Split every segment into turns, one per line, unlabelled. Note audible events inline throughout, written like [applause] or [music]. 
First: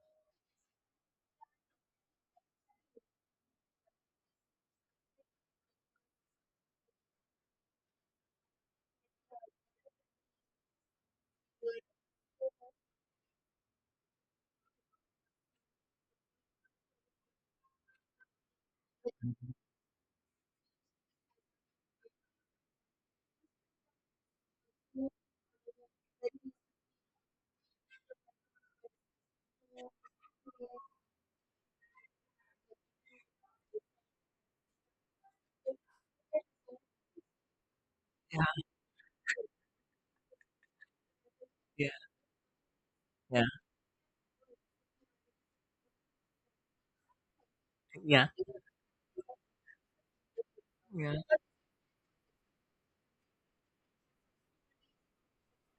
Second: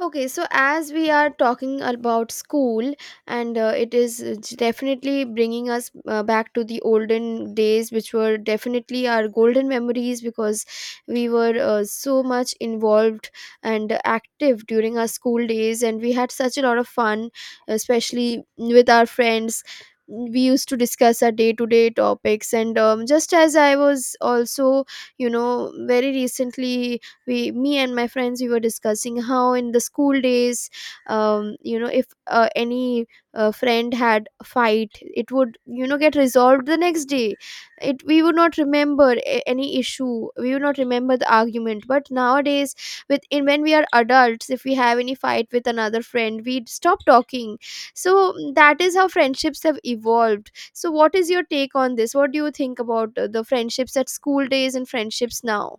Okay, so as we are talking about school, and it is definitely bringing us back to the olden days, which were definitely our golden memories because we were so much involved and active during our school days, and we had such a lot of fun, especially with our friends. We used to discuss our day to day topics, and just as I was also, you know, very recently we me and my friends we were discussing how in the school days, you know, if any friend had a fight, it would, you know, get resolved the next day. It We would
Yeah,
not remember any issue, we would not remember the argument.
yeah,
But nowadays, with in
yeah,
when we are adults, if we have any fight with another friend, we stop talking. So
yeah,
that is how friendships have evolved. So what
yeah.
is your take on this? What do you think about the friendships at school days and friendships now?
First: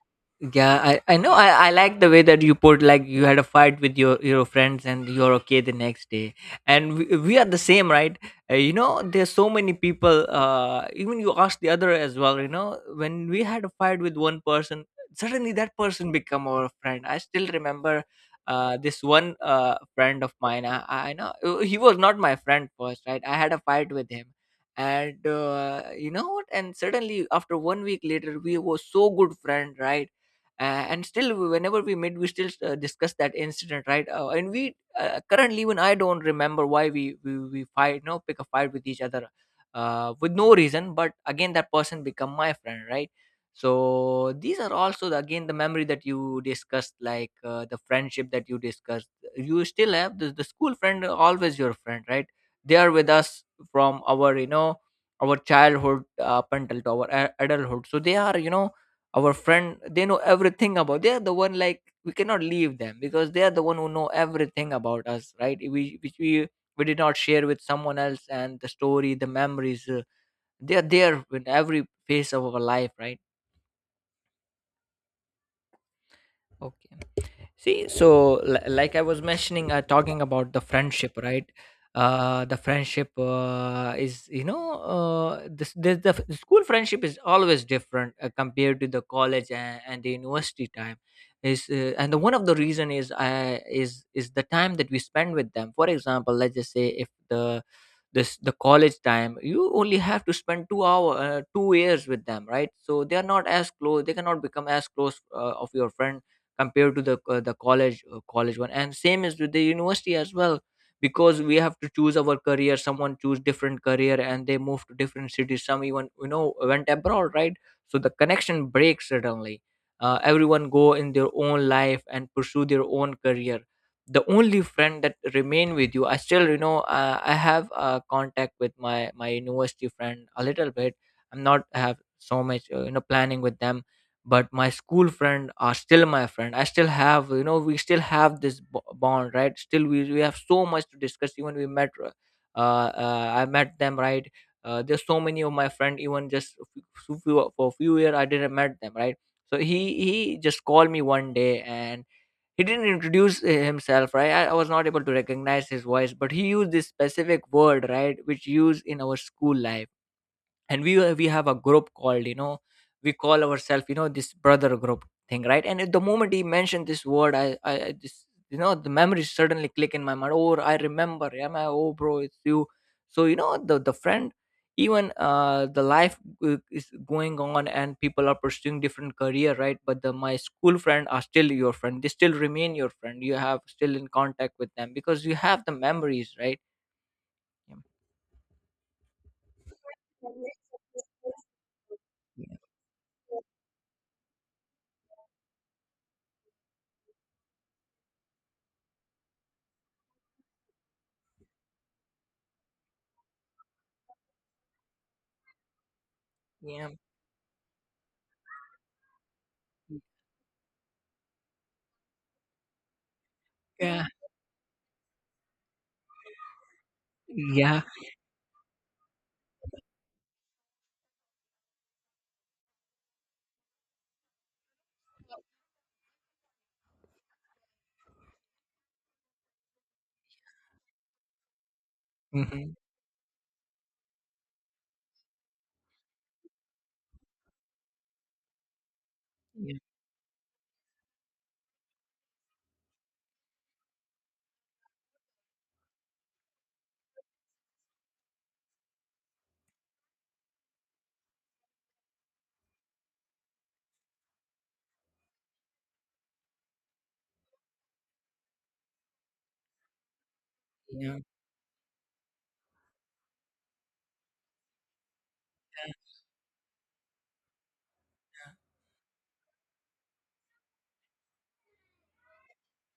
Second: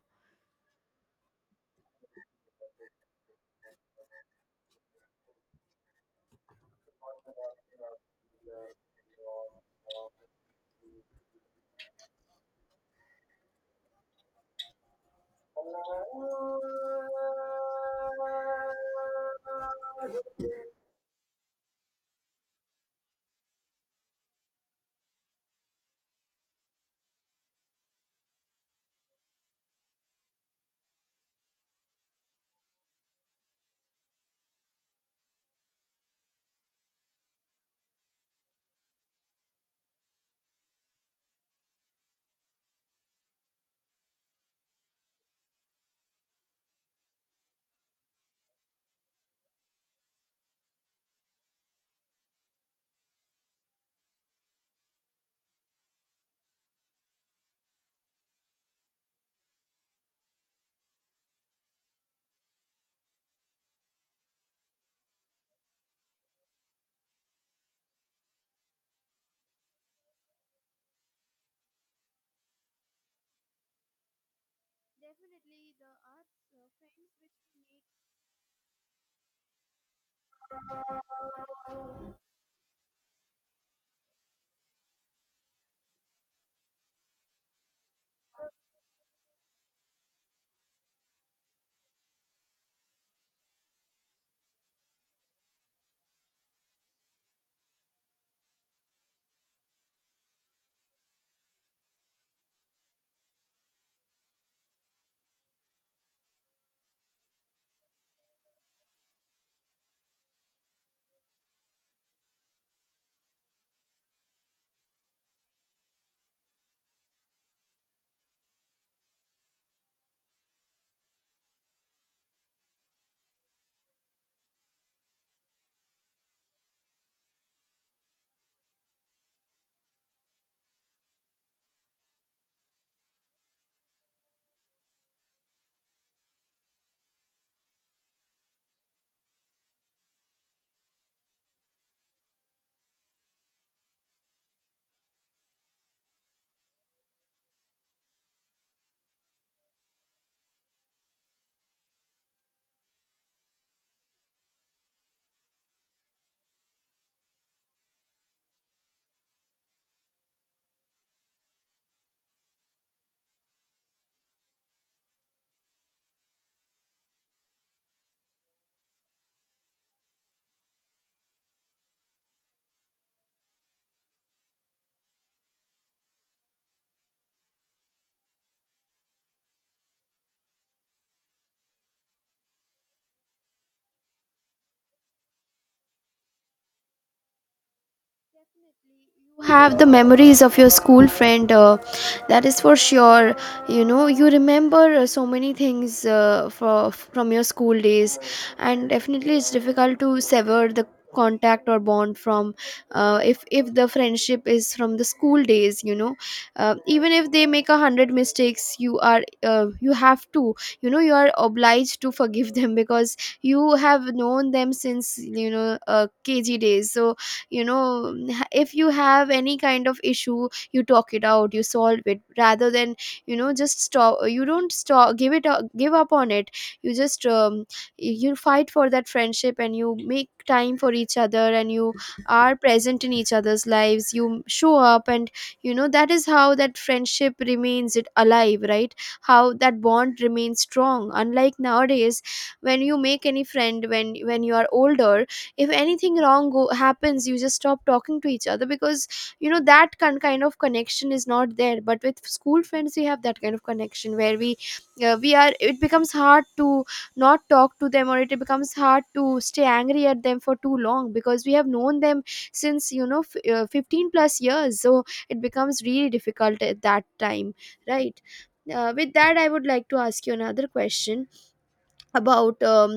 Yeah, I know. I like the way that you put, like, you had a fight with your friends and you're okay the next day. And we are the same, right? There's so many people. Even you ask the other as well. When we had a fight with one person, suddenly that person become our friend. I still remember this one friend of mine. I know he was not my friend first, right? I had a fight with him. And you know what? And suddenly, after one week later, we were so good friend, right? And still, whenever we meet, we still discuss that incident, right? And we, currently, even I don't remember why we fight, pick a fight with each other with no reason. But again, that person become my friend, right? So these are also the, again, the memory that you discussed, like, the friendship that you discussed. You still have the school friend are always your friend, right? They are with us from our, our childhood, up until to our adulthood. So they are, our friend. They know everything about, they're the one, like, we cannot leave them because they are the one who know everything about us, right? We, which we did not share with someone else, and the story, the memories, they are there in every phase of our life, right?
Definitely, the arts
Okay.
friends made
See, so, like I was mentioning, talking about the friendship, right? The friendship is, the school friendship is always different compared to the college and the university time. Is and the one of the reason is the time that we spend with them. For example, let's just say, if the this, the college time, you only have to spend 2 years with them, right? So they are not as close, they cannot become as close of your friend, compared to the college one. And same is with the university as well. Because we have to choose our career, someone choose different career and they move to different cities. Some even, went abroad, right? So the connection breaks suddenly. Everyone go in their own life and pursue their own career. The only friend that remain with you, I still, I have contact with my university friend a little bit. I'm not have so much, planning with them. But my school friend are still my friend. I still have, we still have this bond, right? Still, we have so much to discuss, even we met, I met them, right? There's so many of my friend, even just a few, for a few years I didn't met them, right? So he just called me one day, and he didn't introduce himself, right? I was not able to recognize his voice, but he used this specific word, right, which used in our school life. And we have a group called, we call ourselves, this brother group thing, right? And at the moment he mentioned this word, I just, the memories suddenly click in my mind. Oh, I remember. Am I? Oh, bro, it's you. So, the friend, even the life, is going on, and people are pursuing different career, right? But the, my school friend are still your friend. They still remain your friend. You have still in contact with them because you have the memories, right?
have the memories of your school friend, that is for sure. You know, you remember so many things from your school days, and definitely it's difficult to sever the contact or bond from, if the friendship is from the school days, you know,
Yeah, yeah,
even if they make 100 mistakes, you are you have to, you know, you are obliged to forgive them [laughs] because you have
yeah,
known them since, you know, kg days. So you
yeah.
know, if you have any kind of issue, you talk it out, you solve it rather than, you know, just stop. You don't stop, give it up, give up on it. You just you fight for that friendship, and you make time for each other, and you are
Mm-hmm.
present in each other's lives, you show up, and you know that is how that friendship remains it alive, right? How
Yeah,
that bond remains strong, unlike nowadays. When you make any friend, when you are older, if anything happens, you just stop talking to each other because, you know, that kind of connection is not there. But with school friends we have that kind of connection where we are, it becomes hard to not talk to them, or it becomes hard to stay angry at them for too long,
yeah,
because we have known them since, you know, 15 plus years, so it becomes
that-
really difficult at that time, right? With that, I would like to ask you another question about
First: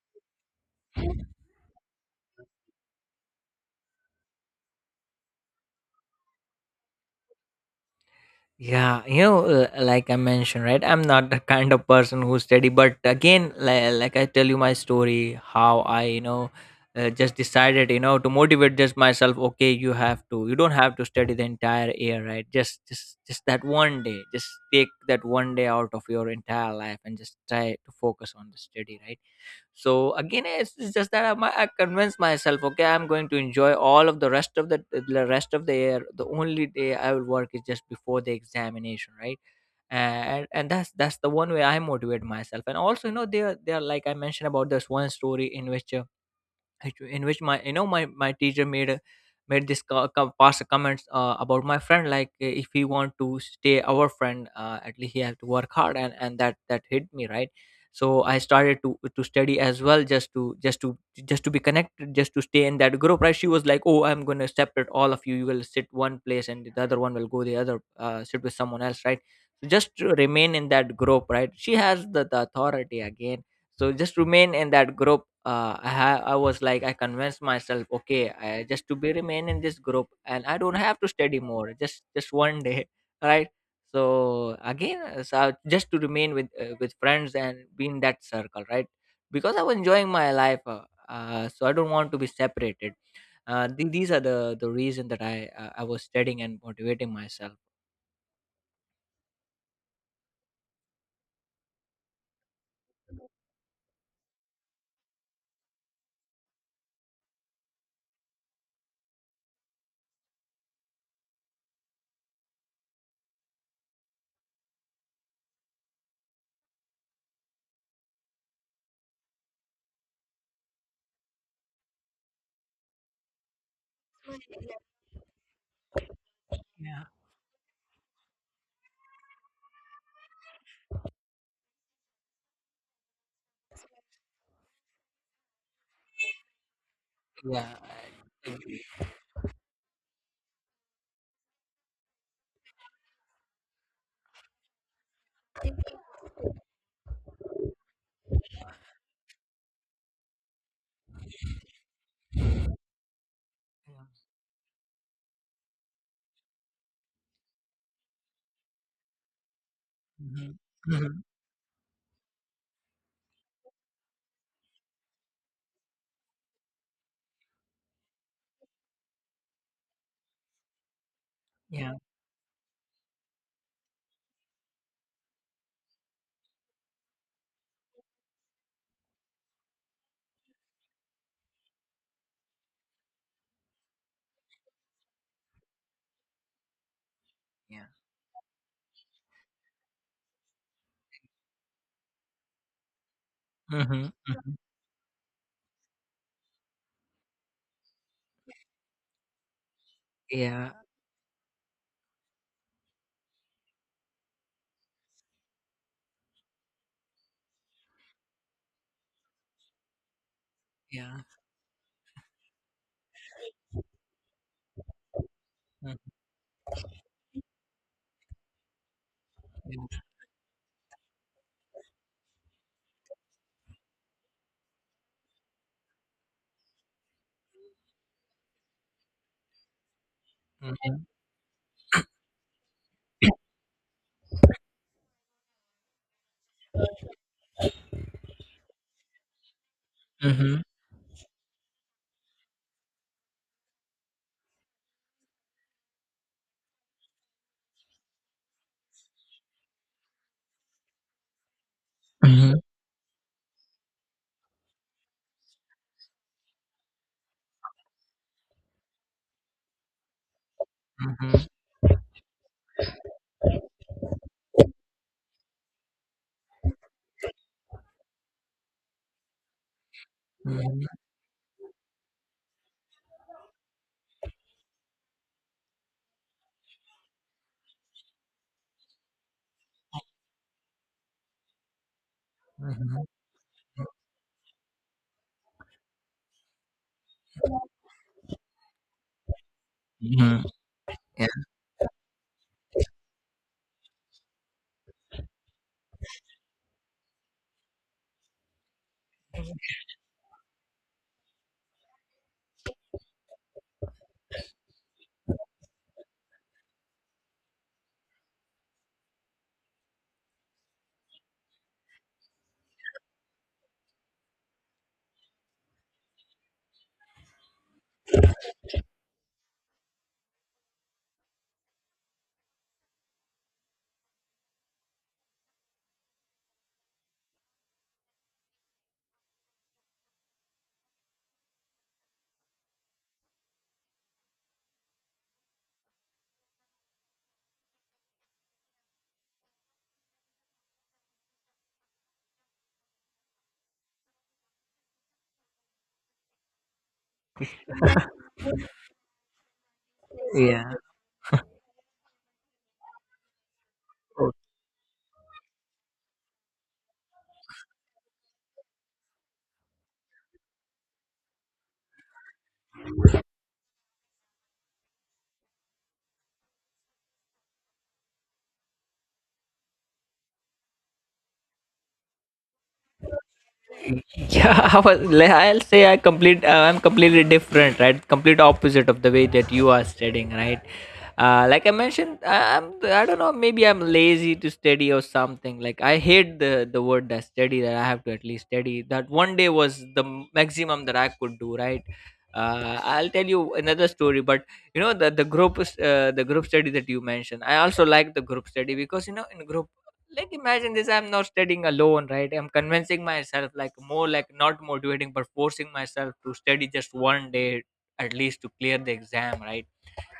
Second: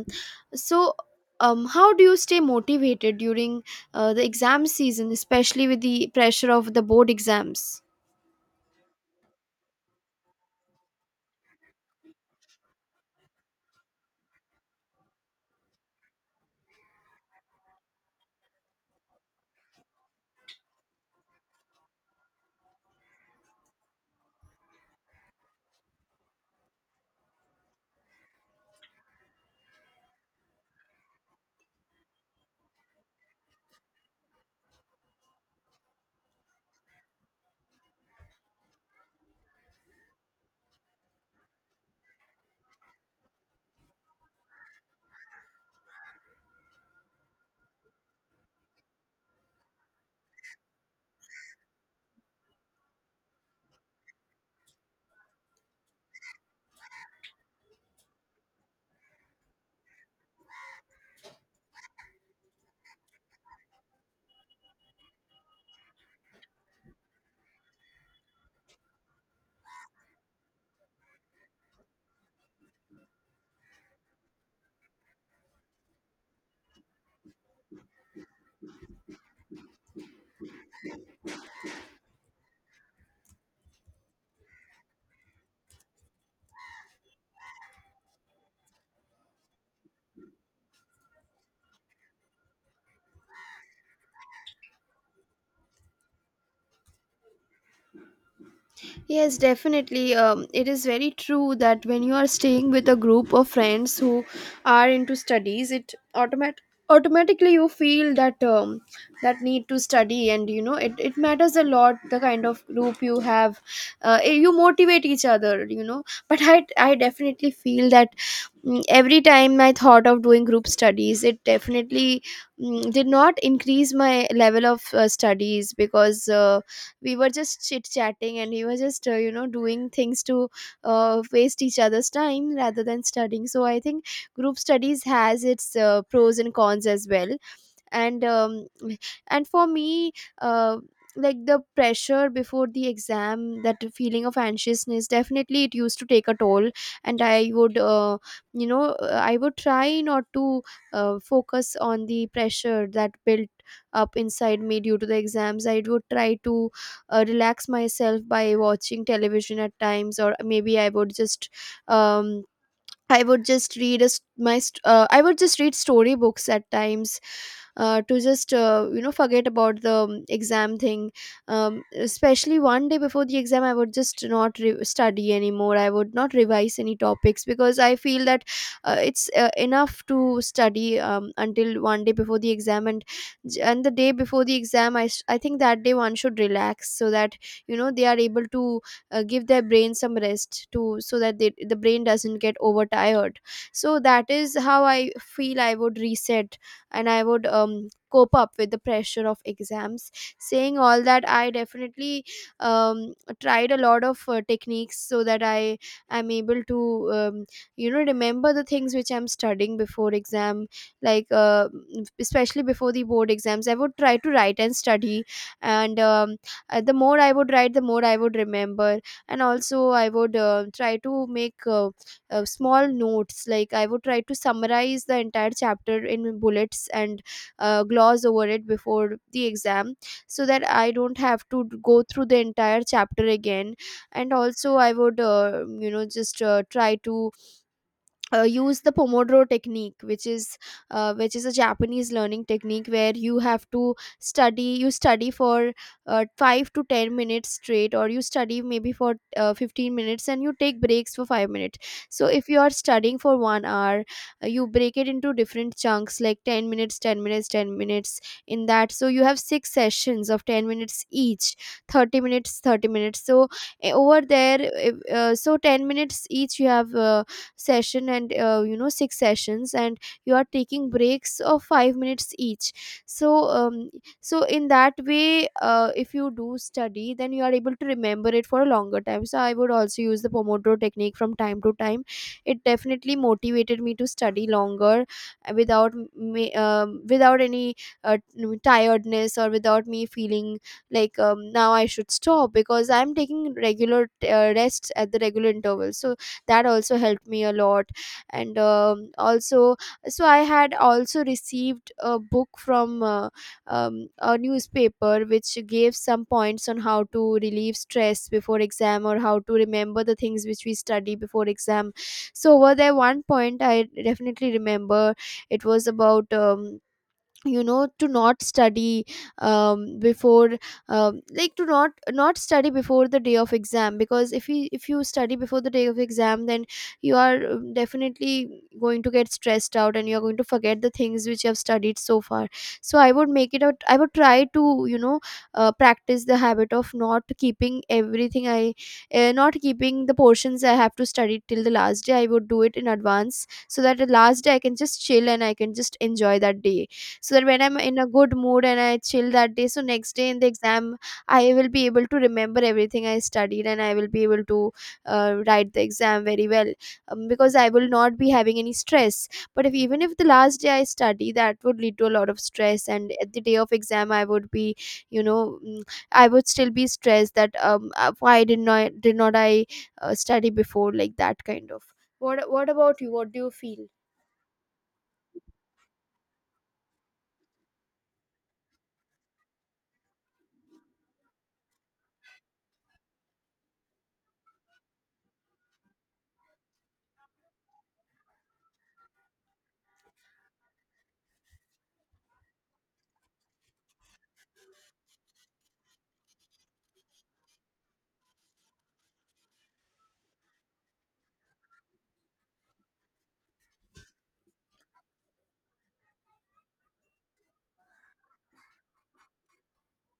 so how do you stay motivated during the exam season, especially with the pressure of the board exams?
yeah, like I mentioned, right? I'm not the kind of person who study. But again, like I tell you my story, how I, just decided, to motivate just myself. Okay, you have to, you don't have to study the entire year, right? Just that one day. Just take that one day out of your entire life and just try to focus on the study, right? So again, it's just that, I convinced myself, okay, I'm going to enjoy all of the rest of the year. The only day I will work is just before the examination, right? And that's the one way I motivate myself. And also, they are, like I mentioned, about this one story in which in which my, my teacher made a, made this past comments about my friend, like, if he want to stay our friend, at least he has to work hard. And that hit me, right? So I started to study as well, just to be connected, just to stay in that group, right? She was like, oh, I'm going to separate all of you. You will sit one place, and the other one will go the other, sit with someone else, right? So just to remain in that group, right? She has the authority again. So just remain in that group, I was like, I convinced myself, okay, just to be remain in this group, and I don't have to study more, just one day. [laughs] Right? So again, just to remain with, with friends, and be in that circle, right? Because I was enjoying my life, so I don't want to be separated. These are the reason that I, I was studying and motivating myself.
Yes, definitely. It is very true that when you are staying with a group of friends who are into studies, it automatically you feel that that need to study, and you know, it matters a lot, the kind of group you have. You motivate each other, you know. But I definitely feel that, every time I thought of doing group studies, it definitely, did not increase my level of studies, because we were just chit chatting, and we were just, you know, doing things to waste each other's time rather than studying. So I think group studies has its pros and cons as well.
Yeah,
And
I agree.
and for me, uh, like the pressure before the exam, that feeling of anxiousness, definitely it used to take a toll, and I would, you know, I would try not to focus on the pressure that built up
Yeah.
inside me due to the exams. I would try to relax myself by watching television at times, or
Mhm.
maybe I would
Mhm.
just um, I would just read a, s- my st- I would just read storybooks at times to just, you know, forget about the exam thing.
Yeah,
Especially one day before the exam, I would just not study anymore. I would not revise any topics, because I feel that it's enough to study until one day before the exam. And the day before the exam, I think that day one should relax, so that, you
yeah.
know, they are able to give their brain some rest to, so that the brain doesn't get overtired. So
Mhm.
that is
Mhm.
how I feel I would reset, and I would cope up with the pressure of exams.
Yeah.
Saying all that, I definitely um, tried a lot of techniques so that I am able to, you know, remember the things which I'm studying before exam.
Yeah.
Like especially before the board exams, I would try to write and study.
Mhm,
And the more I would write, the more I would remember. And also I would, try to make small notes, like I would try to summarize the entire chapter in bullets and gloss over it before the exam, so that I
mhm,
don't have to go through the entire chapter again. And also I would, you know, just try to use the pomodoro technique,
mhm,
which is a Japanese learning technique, where you have to study, you study for 5 to 10 minutes straight, or you study maybe for 15 minutes and you take breaks for 5 minutes. So if you
mhm,
are studying for 1 hour, you break it into different chunks, like 10 minutes, 10 minutes, 10 minutes in that, so you have six sessions of 10 minutes
mhm,
each, 30 minutes, 30 minutes. So over there, so 10 minutes each you have session, and, you know, six sessions, and you are
mhm,
taking breaks of 5 minutes each. So so in that way, if you do study, then you are able to remember it for a longer time. So I would also use the pomodoro technique from time to time. It
mhm,
definitely motivated me to study longer without me, without any tiredness, or without me
mhm,
feeling like,
yeah,
now I should stop, because I'm taking regular rests at the regular intervals. So that also helped me a lot. And also, so I had also received a book from, a newspaper, which gave some points on how to relieve stress before exam, or how to remember the things which we study before exam. So over there, one point I definitely remember. It was about, you know, to not study before, like to not study before the day of exam, because if you, if you study before the day of exam, then you are definitely going to get stressed out, and you are going to forget the things which you have studied so far. So I would make it out, I would try to, you know, practice the habit of not keeping everything I not keeping the portions I have to study till the last day. I would do it in advance, so that the last day I can just chill, and I can just enjoy that day. So that when I'm in a good mood and I chill that day, so next day in the
yeah.
exam I will be able to remember everything I studied, and I will be able to write the exam very well. Because I will not be having any stress. But if even if the last day I study, that would lead to a lot of stress, and at the day of exam I would be, you know, I would still be stressed that um, why did not did not I study before, like that kind of. What about you? What do you feel?
Yeah, [laughs] I was, I'll say I complete. I'm completely different, right? Complete opposite of the way that you are studying, right? Like I mentioned, I'm. I don't know. Maybe I'm lazy to study or something. Like, I hate the word that study. That I have to at least study. That one day was the maximum that I could do, right? I'll tell you another story. But you know the the group study that you mentioned. I also like the group study, because you know, in group, like, imagine this, I'm not studying alone, right? I'm convincing myself, like, more like not motivating, but forcing myself to study just one day, at least to clear the exam, right?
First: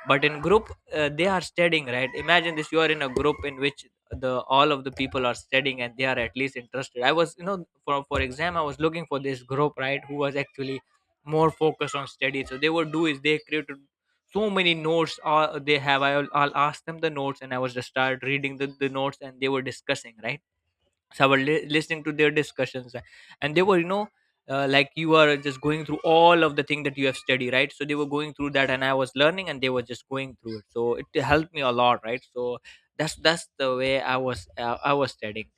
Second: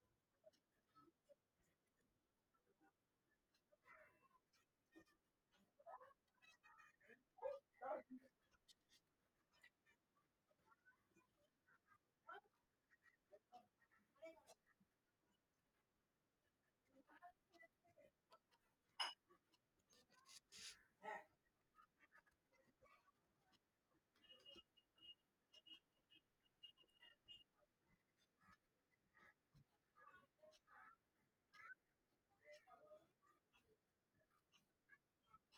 But in group, they are studying, right? Imagine this, you are in a group in which the all of the people are studying, and they are at least interested. I was, for exam I was looking for this group, right, who was actually more focused on study. So they would do is, they created so many notes, they have, I'll ask them the notes, and I was just start reading the notes, and they were discussing, right? So I was listening to their discussions, and they were, like you are just going through all of the thing that you have studied, right? So they were going through that, and I was learning, and they were just going through it, so it helped me a lot, right? So that's the way I was studying.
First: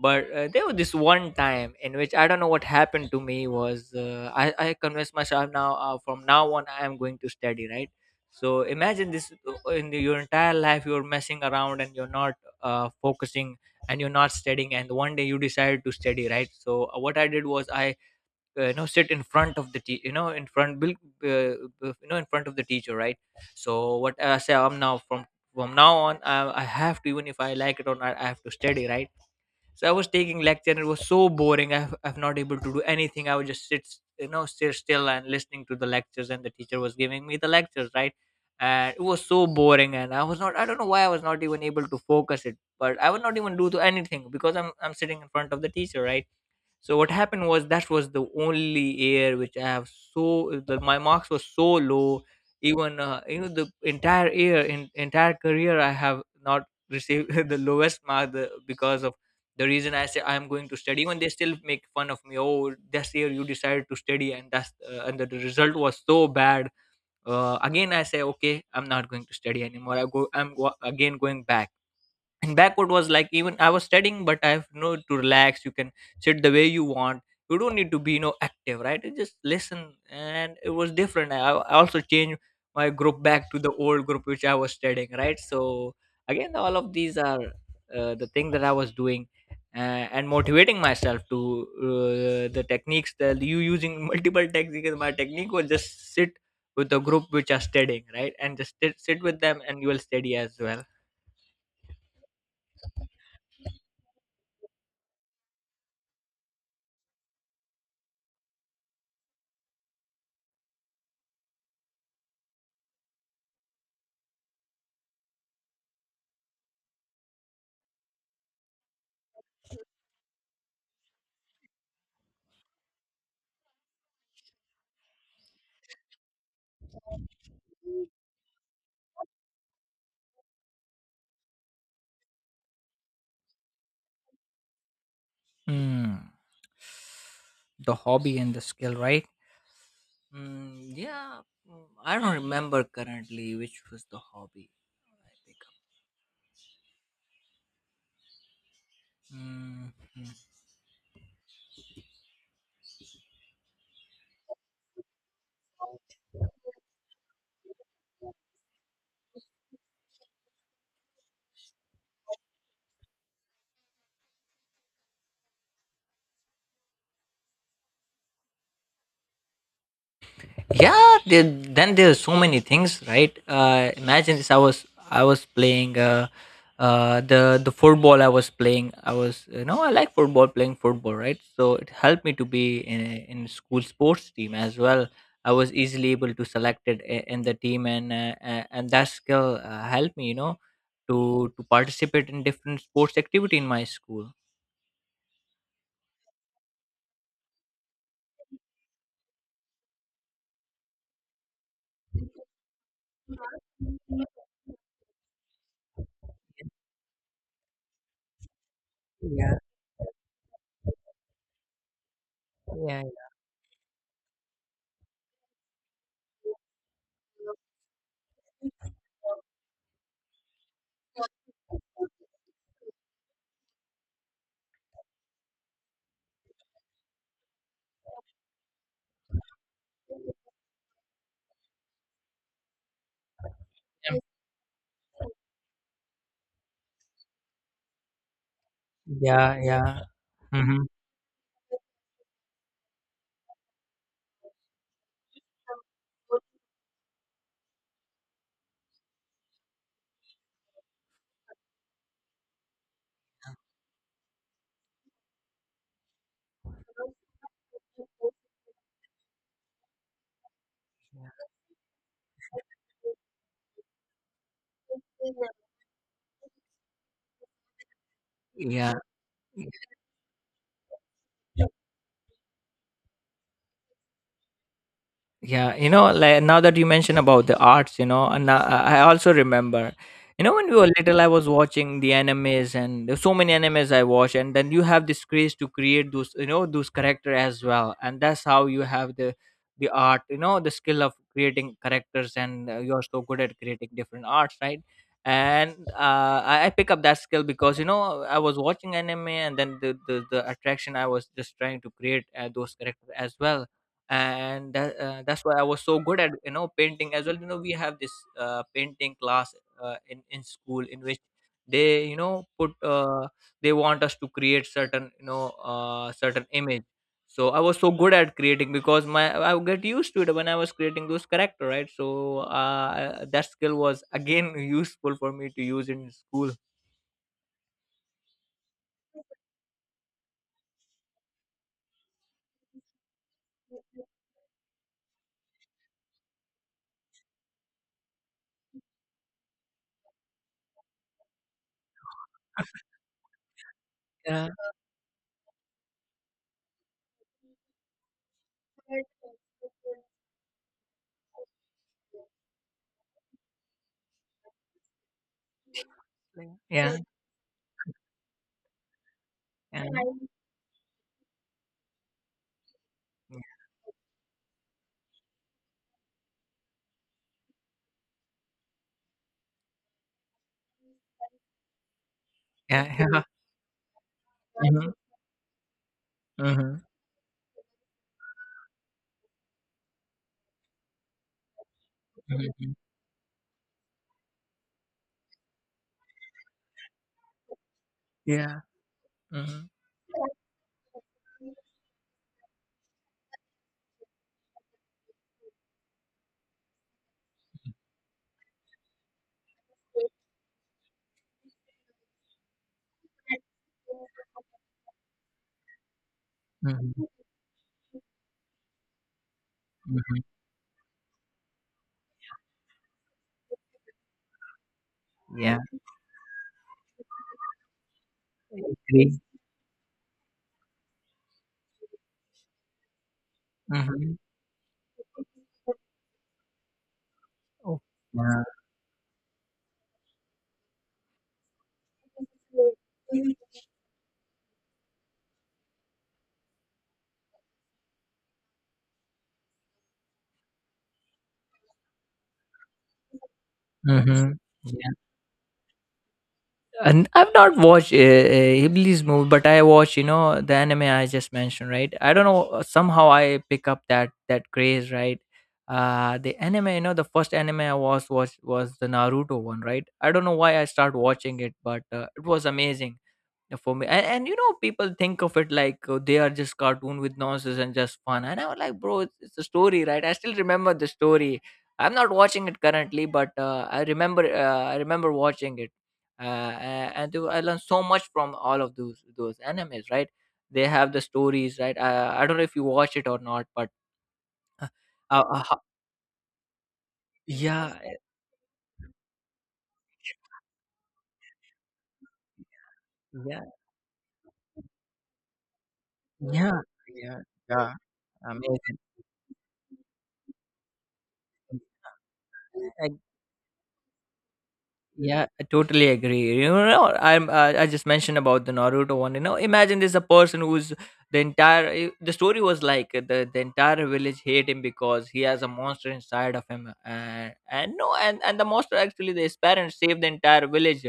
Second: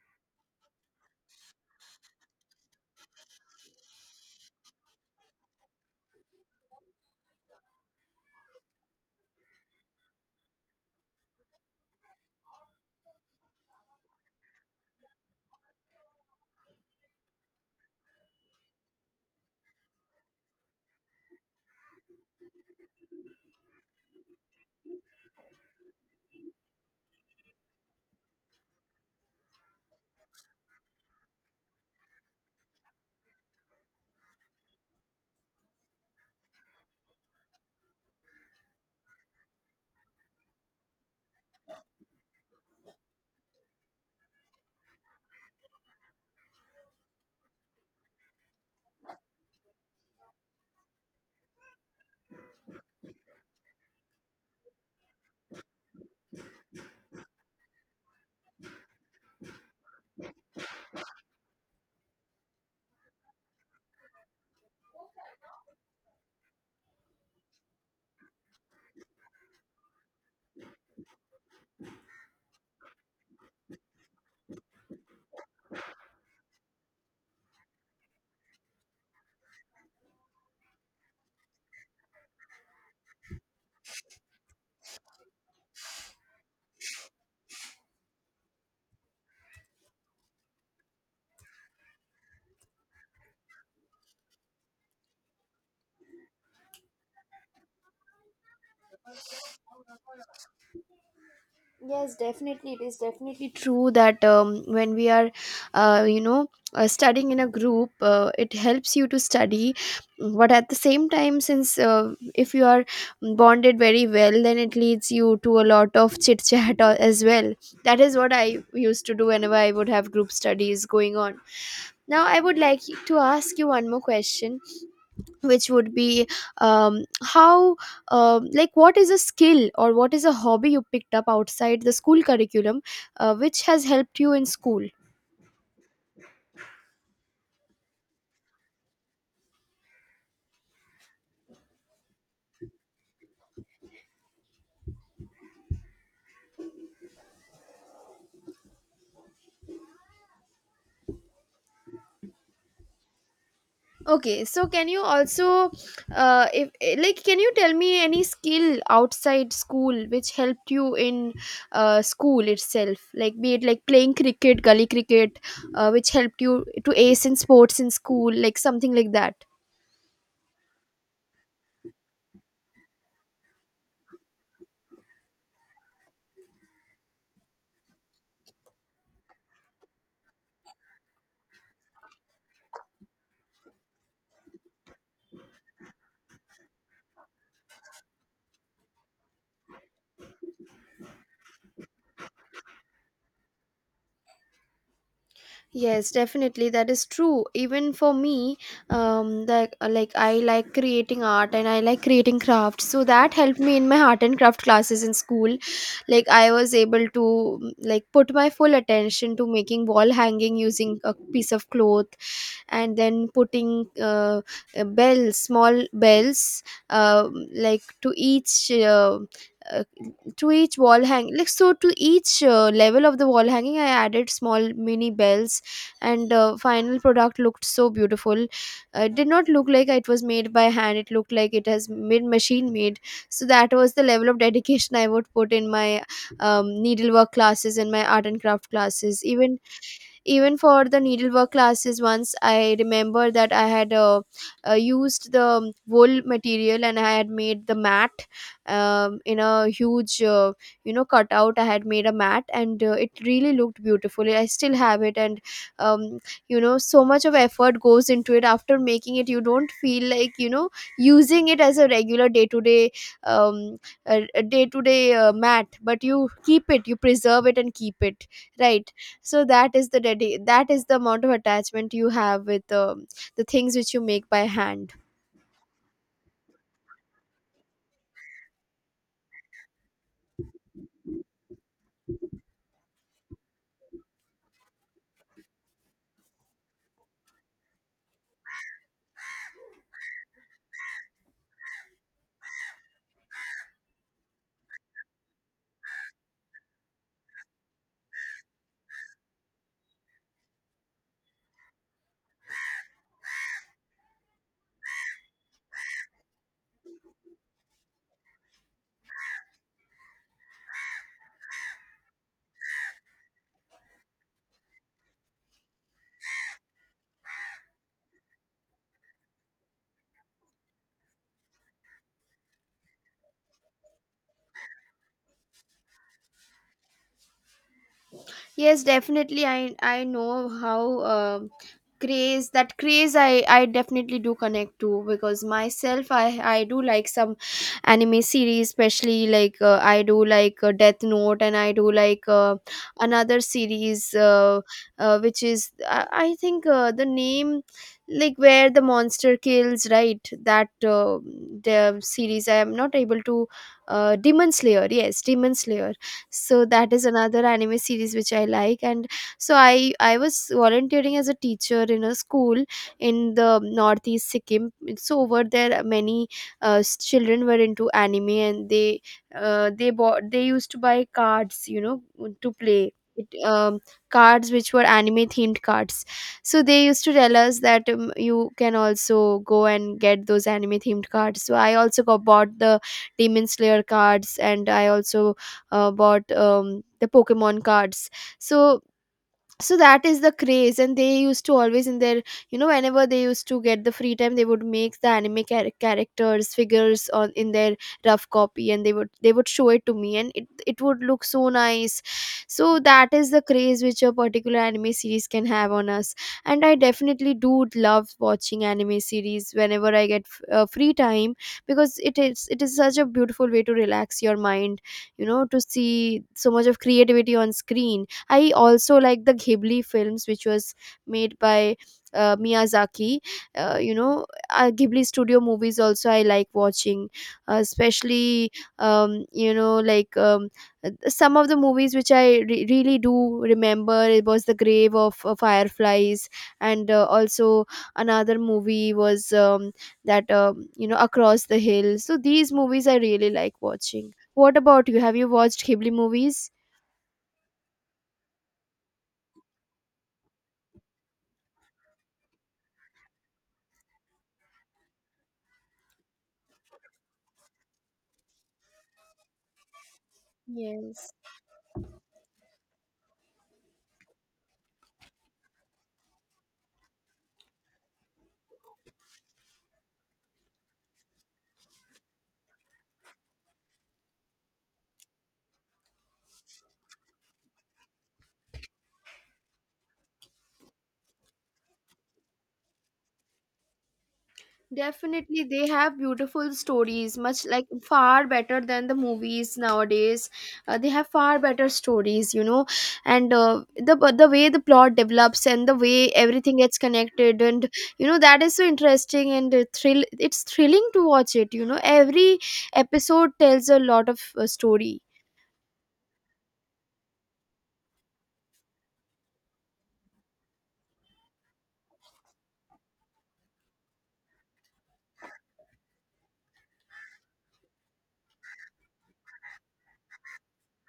But there was this one time in which, I don't know what happened to me, was, I convinced myself now, from now on I am going to study, right? So imagine this, in your entire life you're messing around, and you're not focusing, and you're not studying, and one day you decide to study, right? So what I did was, I, you know sit in front bil- you know in front of the teacher, right? So what I say, I'm now from now on I have to, even if I like it or not, I have to study, right? So I was taking lecture, and it was so boring. I've not able to do anything. I would just sit, sit still and listening to the lectures, and the teacher was giving me the lectures, right? And it was so boring, and I was not, I don't know why I was not even able to focus it, but I would not even do to anything, because I'm sitting in front of the teacher, right? So what happened? Was that was the only year which I have. So my marks were so low. Even the entire year, in entire career, I have not received [laughs] the lowest mark because of the reason I say I am going to study. Even they still make fun of me. Oh, this year you decided to study, and that's and the result was so bad. Again, I say okay, I'm not going to study anymore. Again going back, and backward was like, even I was studying, but I have no, to relax you can sit the way you want. You don't need to be active, right? You just listen, and it was different. I also changed my group back to the old group which I was studying, right? So again, all of these are the thing that I was doing, uh, and motivating myself to, the techniques that you using. [laughs] Multiple techniques. My technique was just sit with the group which are studying, right, and just sit with them and you will study as well.
Yes, definitely. It is definitely true that, when we are, you know, studying in a group, it helps you to study. But at the same time, since, if you are bonded very well, then it leads you to a lot of chit chat as well. That is what I used to do whenever I would have group studies going on. Now, I would like to ask you one more question, which would be, how, like what is a skill, or what is a hobby you picked up outside the school curriculum, which has helped you in school?
Hmm. The hobby and the skill, right? Mm, yeah, I don't remember currently which was the hobby I pick up. Mm,
Okay, so can you also, if eh, like can you tell me any skill outside school which helped you in school itself, like be it like playing cricket, gully cricket, which helped you to ace in sports in school, like something like that?
yeah then there's so many things, right? Imagine this. I was playing, the football I was playing. I was, I like football, playing football, right? So it helped me to be in school sports team as well. I was easily able to select it in the team, and and that skill helped me, to participate in different sports activity in my school.
Yes, definitely. That is true. Even for me, the, like I like creating art and I like creating crafts. So that helped me in my art and craft classes in school. Like I was able to like put my full attention to
Yeah,
making wall hanging using a piece of cloth and
yeah,
then putting bells, small bells, uh, like uh, to each wall hang, like, so to each level of the wall hanging I added small mini bells. And final product looked so beautiful. It did not look like it was made by hand, it looked like it has been machine made. So that was the
yeah,
level of dedication I would put in my needlework classes and my art and craft classes.
yeah.
even
Yeah.
even
Hmm.
for the needlework classes, once I remember that I had used the wool material and I had made the mat in a huge you know, cutout. I had made a mat and it really looked beautiful. I still have it. And um, you know, so much of effort goes into it, after making it you don't feel like, you know, using it as a regular um day to day mat, but you keep it, you preserve it and keep it, right?
Yeah.
So that is that is the amount of attachment you have with the things which you make by hand.
Yeah, you know, like now that you mention about the arts, and I also remember, when we were little, I was watching the animes, and there's so many animes I watch, and then you have this craze to create those, those character as well, and that's how you have the art, the skill of creating characters, and you're so good at creating different arts, right? And I pick up that skill because I was watching anime, and then the attraction, I was just trying to create those characters as well, and that's why I was so good at painting as well. We have this painting class, in school, in which they put, they want us to create certain, certain image. So I was so good at creating because my I would get used to it when I was creating those character, right? So that skill was again [laughs] useful for me to use in school.
Yes, definitely. I know how um craze, that craze I definitely do connect to, because myself I do like some anime series, especially like, I do like Death Note and I do like another series,
Yeah.
which is, I think the name, like where the monster kills, right? That the series I am not able to Demon Slayer, yes, Demon Slayer. So that
Yeah.
is another anime series which I like. And so
Yeah.
I was volunteering as a teacher in a school in the northeast, Sikkim. So over there, many children were into anime and they, they bought they used to buy cards, you know, to
Yeah.
play
Yeah. [laughs] Yeah.
it. Cards which were
Mhm,
anime themed cards. So
mhm,
they used to tell us that you can also go and get those anime themed cards. So I also got
mhm,
bought
mhm.
the demon slayer cards, and I also bought the Pokemon cards.
Yeah.
So
Mhm,
so that is the craze. And they used to always, in their, you know, whenever they used to get the free time, they would make the anime characters figures on in their rough copy, and they would show it to me and it would look so nice. So that is the craze which a particular anime series can have on us. And I
mhm.
definitely do love watching anime series whenever I get
Mhm.
free time, because it is, it is such a beautiful way to relax your mind, you know,
Yeah,
to see so much of creativity on screen. I also
agree.
like the Ghibli films, which was made by Miyazaki. You
Mhm.
know, Ghibli studio movies also I like watching,
Oh, yeah.
especially you know, like, some of the movies which I really do remember. It was The Grave of Fireflies, and also another movie was that, you know, Across the Hill. So these movies I really like watching.
Mm-hmm.
What about
Yeah.
you? Have you watched Ghibli movies?
And I've not watched Hibli's movie, but I watch, the anime I just mentioned, right? I don't know. Somehow I pick up that craze, right? The anime, the first anime I was watched was the Naruto one, right? I don't know why I start
Yes.
watching it, but it was amazing. Yeah, for me, and, you know people think of it like, they are just cartoon with nonsense and just fun. And I was like, bro, it's a story, right? I still remember the story. I'm not watching it currently, but I remember watching it. I learned so much from all of those animes, right? They have the stories, right? I don't know if you watch it or not, but uh, uh,
Definitely,
ho-
they have beautiful stories, much, like,
yeah,
far better than the movies nowadays. They have far better stories, you know, and
yeah.
the but the way the plot develops and the way everything
Yeah,
gets
yeah,
connected, and
yeah.
you know, that is so
Amazing.
interesting and thrill. It's thrilling to watch it. You know, every
Amazing.
episode tells a lot of story.
Yeah, I totally agree. I just mentioned about the Naruto one. Imagine there's a person who's, the story was like, the entire village hate him because he has a monster inside of him, and no, and the monster actually, his parents saved the entire village,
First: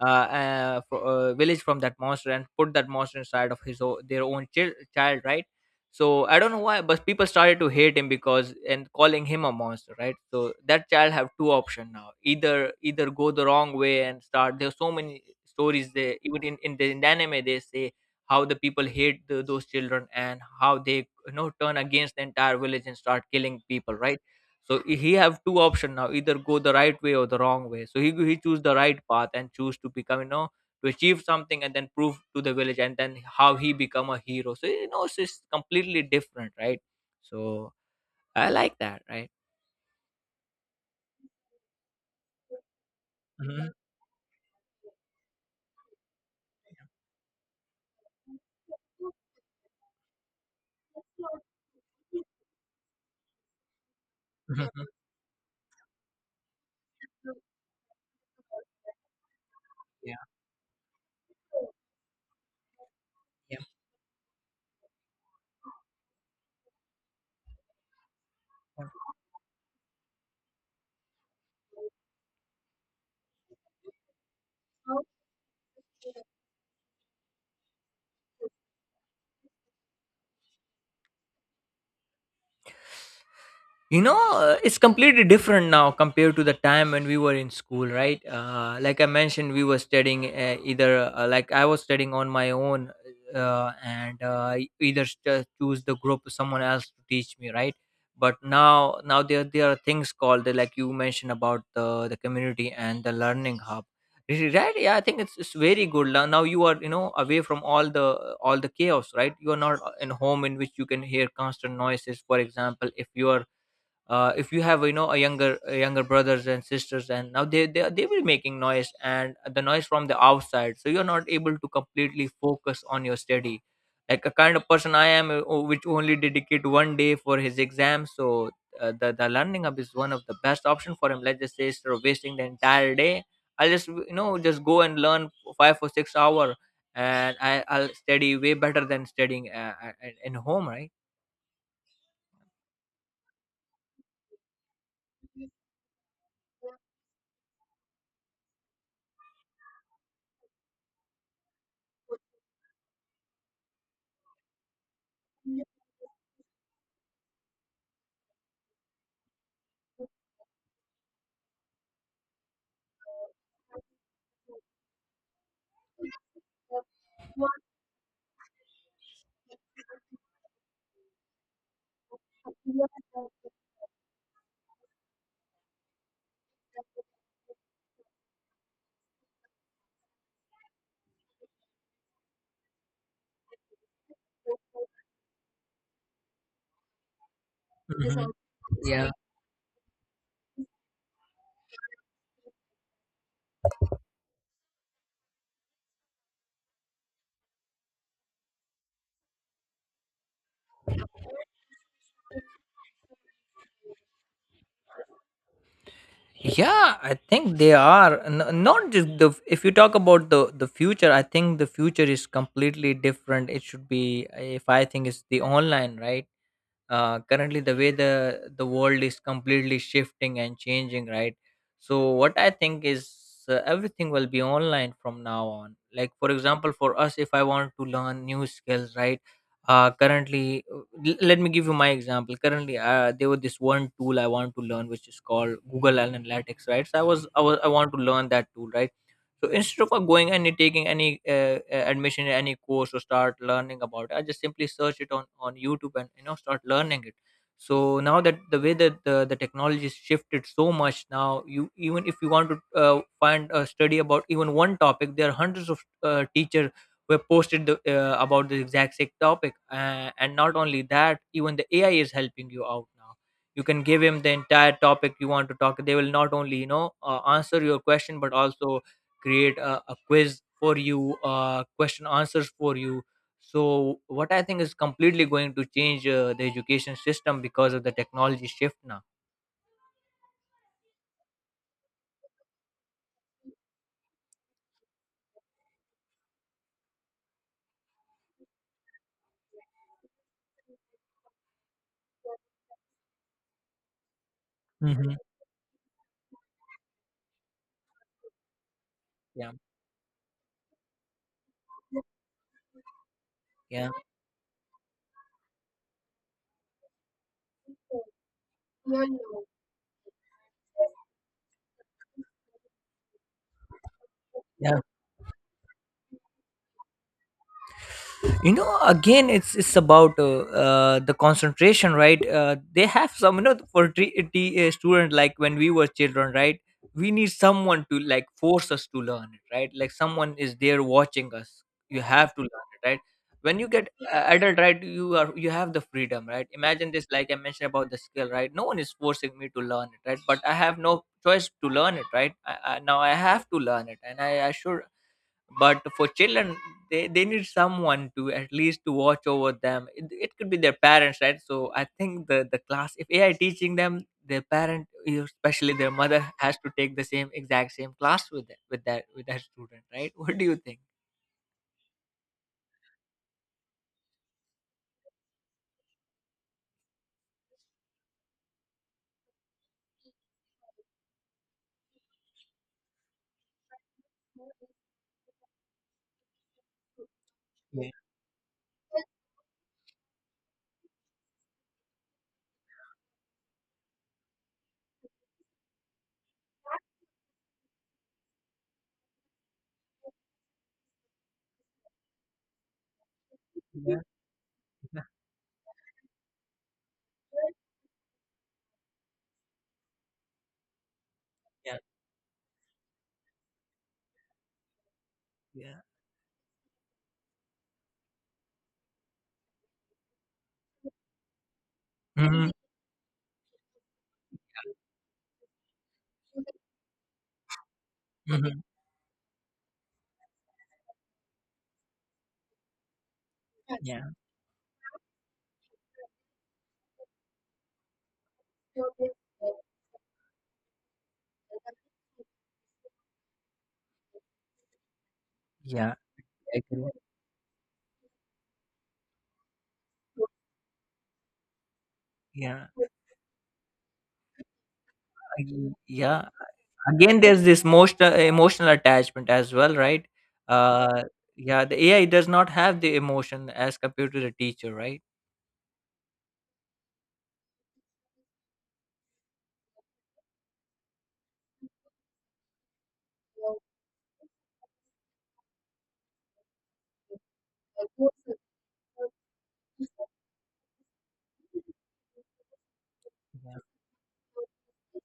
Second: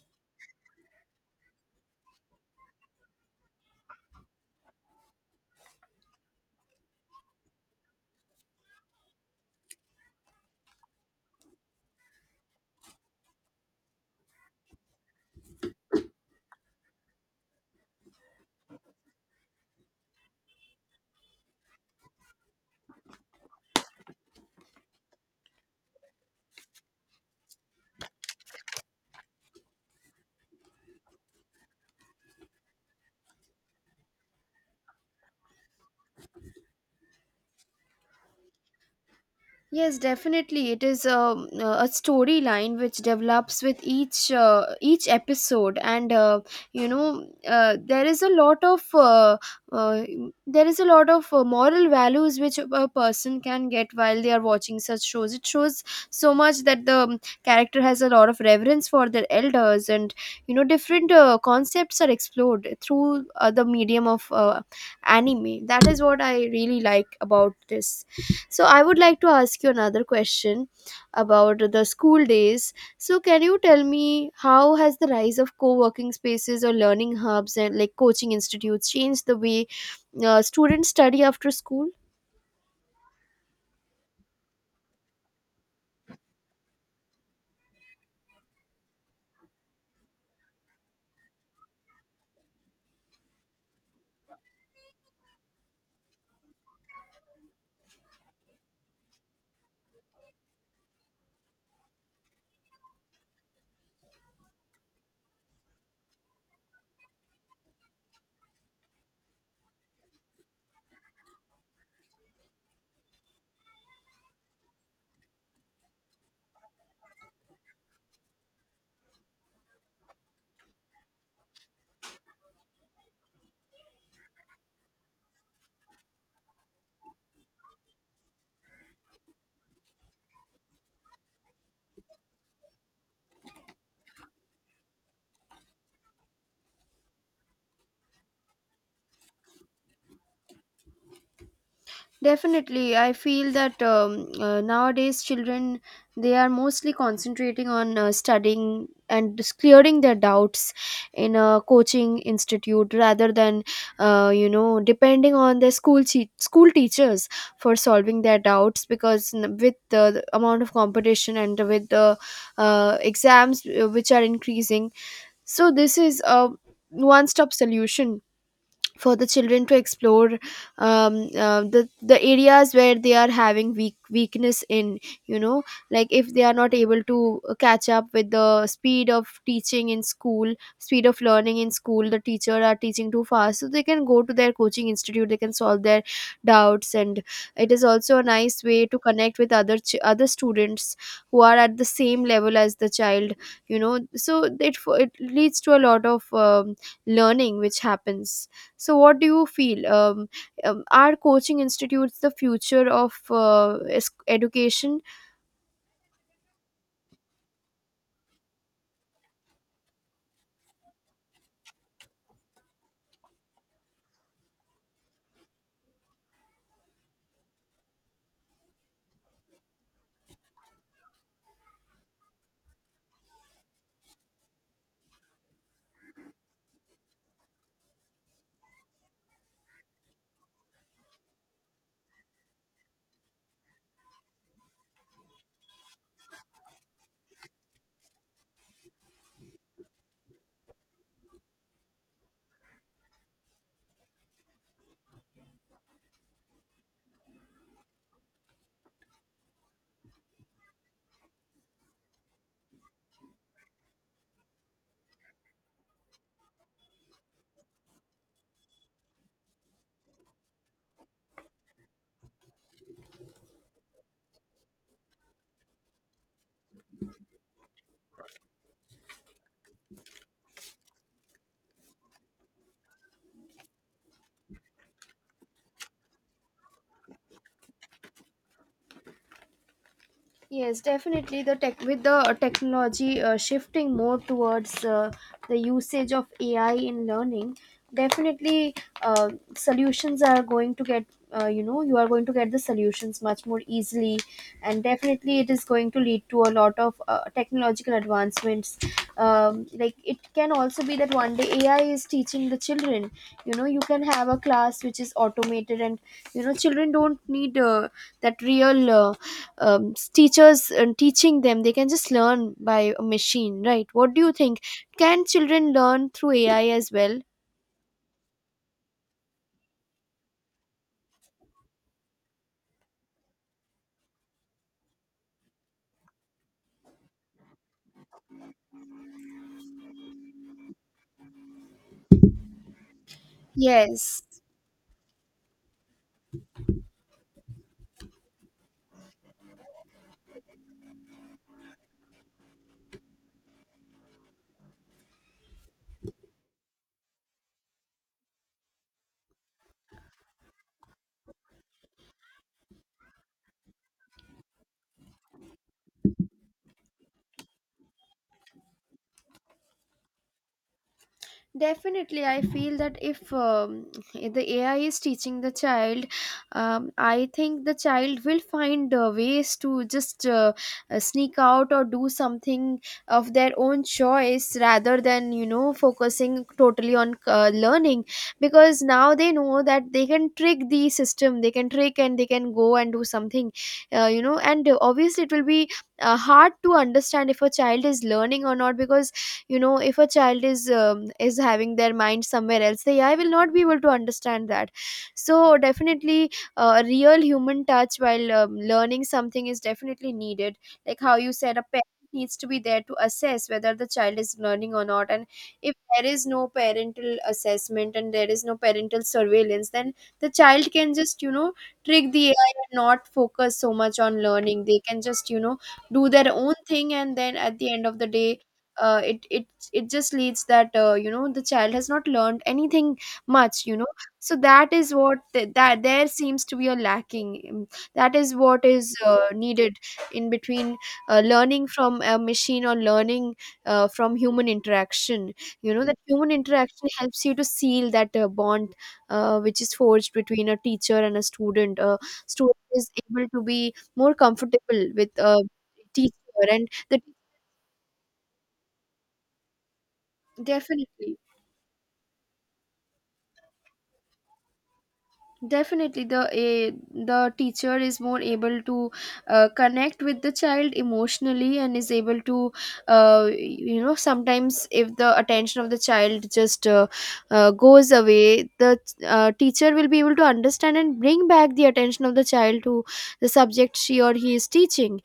village from that monster and put that monster inside of their own child, right? So I don't know why, but people started to hate him because, and calling him a monster, right? So that child have two options now: either go the wrong way and start. There's so many stories there. Even in the anime, they say how the people hate the, those children and how they turn against the entire village and start killing people, right? So he have two options now: either go the right way or the wrong way. So he choose the right path and choose to become, to achieve something, and then prove to the village, and then how he become a hero. So it's just completely different, right? So I like that, right?
Yes, definitely. It is a storyline which develops
Mhm.
with each episode, and you know there is a lot of uh, there is a lot of
Mhm.
moral values which a person can get while they are watching such
[laughs]
shows. It shows so much that the character has a lot of reverence for their elders, and
Yeah.
you know, different concepts are explored through
Yeah.
the medium of anime. That is what I really like about this. So I would like to ask you another question about the school days. So can you tell me how has the rise of co-working spaces or learning hubs and, like, coaching institutes changed the way students study after school?
It's completely different now compared to the time when we were in school, right? Like I mentioned, we were studying, either, like I was studying on my own, and choose the group or someone else to teach me, right? But now there are things called, like you mentioned, about the community and the learning hub. Right, yeah, I think it's very good Now you are, away from all the chaos, right? You are not in home in which you can hear constant noises. For example, if you are, if you have, a younger, brothers and sisters, and now they will making noise, and the noise from the outside, so you're not able to completely focus on your study. Like, a kind of person I am, which only dedicate one day for his exam. So the learning hub is one of the best option for him. Let's just say, instead of wasting the entire day, I'll just, just go and learn 5 or 6 hour, and I'll study way better than studying in home, right?
Definitely, I feel that nowadays children, they are mostly concentrating on studying and just clearing their doubts in a coaching institute rather than you know, depending on their school teachers for solving their doubts, because with the amount of competition and with the exams which are increasing, so this is a one-stop solution for the children to explore um, the areas where they are having weakness in, you know, like, if they are not able to catch up with the speed of teaching in school, speed of learning in school, the teacher are teaching too fast, so they can go to their coaching institute, they can solve their doubts, and it is also a
Mhm.
nice way to
Yeah.
connect with other other students who are at the same level as the child, you know. So it it leads to a lot of learning which happens. So what do you feel, are coaching institutes the future of education?
Yeah, I think they are not just the. If you talk about the future, I think the future is completely different. It should be, if I think, it's the online, right? Currently the way the world is completely shifting and changing, right? So what I think is, everything will be online from now on. Like, for example, for us, if I want to learn new skills, right? Uh currently uh, l- let me give you my example. Currently, there was this one tool I want to learn, which is called Google Analytics, right? So I want to learn that tool, right? So instead of, going and taking any, admission in any course or start learning about it, I just simply search it on YouTube and start learning it. So now that the way that the technology has shifted so much now, you, even if you want to, find a study about even one topic, there are hundreds of, teacher who have posted about the exact same topic. And not only that, even the AI is helping you out now. You can give him the entire topic you want to talk, they will not only, answer your question, but also create a quiz for you, question answers for you. So what I think is completely going to change, the education system, because of the technology shift now.
Yes, definitely. The tech With the technology shifting more towards the usage of AI in learning, definitely uh, solutions are going to get, you know, you are going to get the solutions much more easily, and
Hmm.
definitely it is going to lead to a lot of technological advancements.
Yeah.
Like, it can also be that one day AI is teaching the children. You know, you
Yeah.
can have a class which is automated, and you know, children don't need that real. Teachers teaching them. They can just learn by a machine, right? What do you think,
Yeah.
can children learn through AI as well?
Again, it's about, the concentration, right? They have some, for student, like when we were children, right? We need someone to like force us to learn it, right? Like someone is there watching us, you have to learn it, right? When you get,
Yes.
adult, right? You have the freedom, right? Imagine this, like I mentioned about the skill, right? No one is forcing me to learn it, right? But I have no choice to learn it, right? Now I have to learn it, and I should. But for children, they need someone to at least to watch over them. It could be their parents, right? So I think the class, if AI teaching them, their parent, especially their mother, has to take the same exact same class with that with that student, right? [laughs] What do you think?
Definitely, I feel that if the AI is teaching the child, I think the child will find ways to just sneak out or do something of their own choice, rather than, you know, focusing totally on
Yeah.
learning, because now they know that they can trick the system, they can trick and they can go and do something, you know, and obviously, it will be hard to understand if a child is learning or not, because you know, if a child is having their mind somewhere else, the AI will not be able to
Yeah.
understand that.
Yeah.
So definitely, a real human touch while learning something is definitely needed, like how you said, a
Yeah.
parent needs to be there to assess whether the child is learning or not. And if
Yeah.
there is no parental assessment and there is no parental surveillance, then the child can just, you know, trick the AI
Mhm,
and not focus so much on learning, they can just, you know, do their own thing, and then at the end of the day,
mhm.
uh, it it it just leads that, you know, the child has not learned anything much, you know.
Yeah.
So that is what that, there seems to be a lacking, that is what is needed in between learning from a machine or learning from human interaction. You know,
Yeah.
that human
I
interaction
agree.
helps you to seal that bond, which is forged between a teacher and a student. A student
Yeah.
is able to be more comfortable with a
Yeah.
teacher, and the
Again, there's this emotional attachment as well, right? uh
definitely
yeah, the AI does not have the emotion as compared to the teacher, right?
definitely the a the teacher is more able to connect with the child emotionally, and is able to, you know, sometimes if the attention of the child just goes away, the teacher will be able to understand and bring back the attention of the child to the
Yeah.
subject she or he is teaching.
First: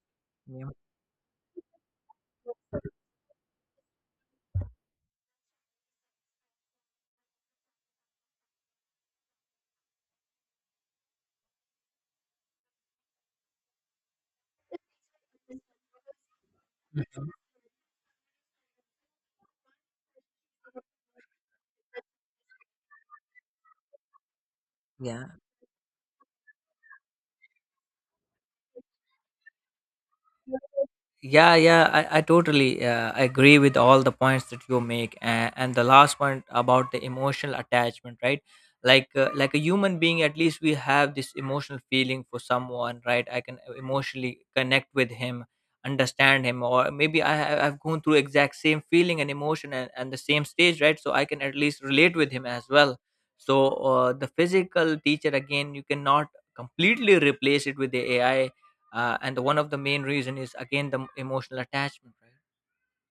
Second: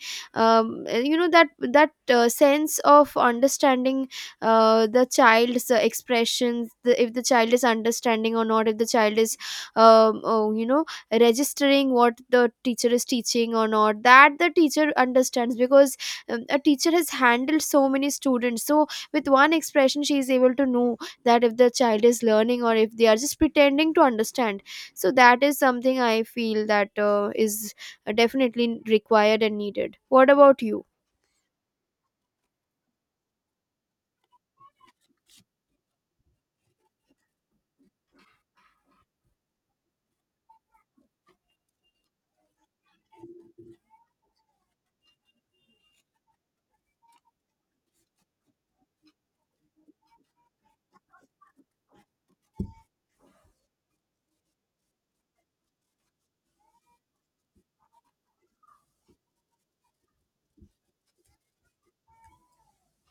Yeah.
You know, that, that sense of understanding the child's expressions, the, if the child is understanding or not, if the child is oh, you know, registering what the teacher is teaching or not, that the teacher understands, because a teacher has
Mhm.
handled so many students, so with one expression she is able to know that if the child is learning or if they are just pretending to understand. So
Yeah.
that is something I feel that is definitely required and needed. What about you?
Yeah. Yeah, I totally agree with all the points that you make, and, the last point about the emotional attachment, right? Like, a human being, at least we have this emotional feeling for someone, right? I can emotionally connect with him, understand him, or maybe I've gone through exact same feeling and emotion, and, the same stage, right? So I can at least relate with him as well. So the physical teacher, again, you cannot completely replace it with the AI, and one of the main reason is again the emotional attachment, right?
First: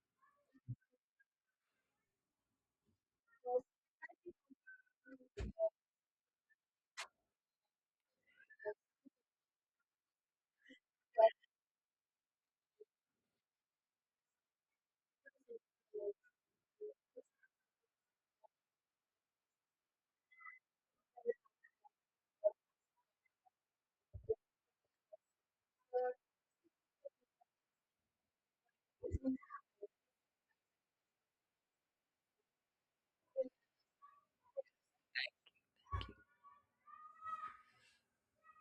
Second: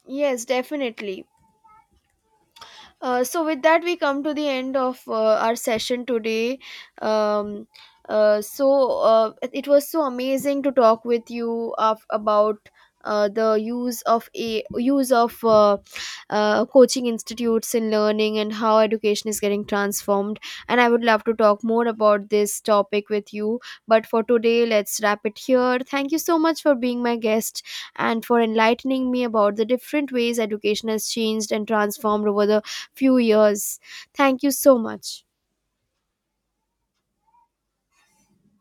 Yes, definitely. So with that we come to the end of our session today. um, so it, it was so amazing to talk with you about the use of a use of coaching institutes in learning and how education is getting transformed, and I would love to talk more about this topic with you, but for today let's wrap it here. Thank you so much for being my guest, and for enlightening me about the different ways education has changed and transformed over the few years. Thank you so much.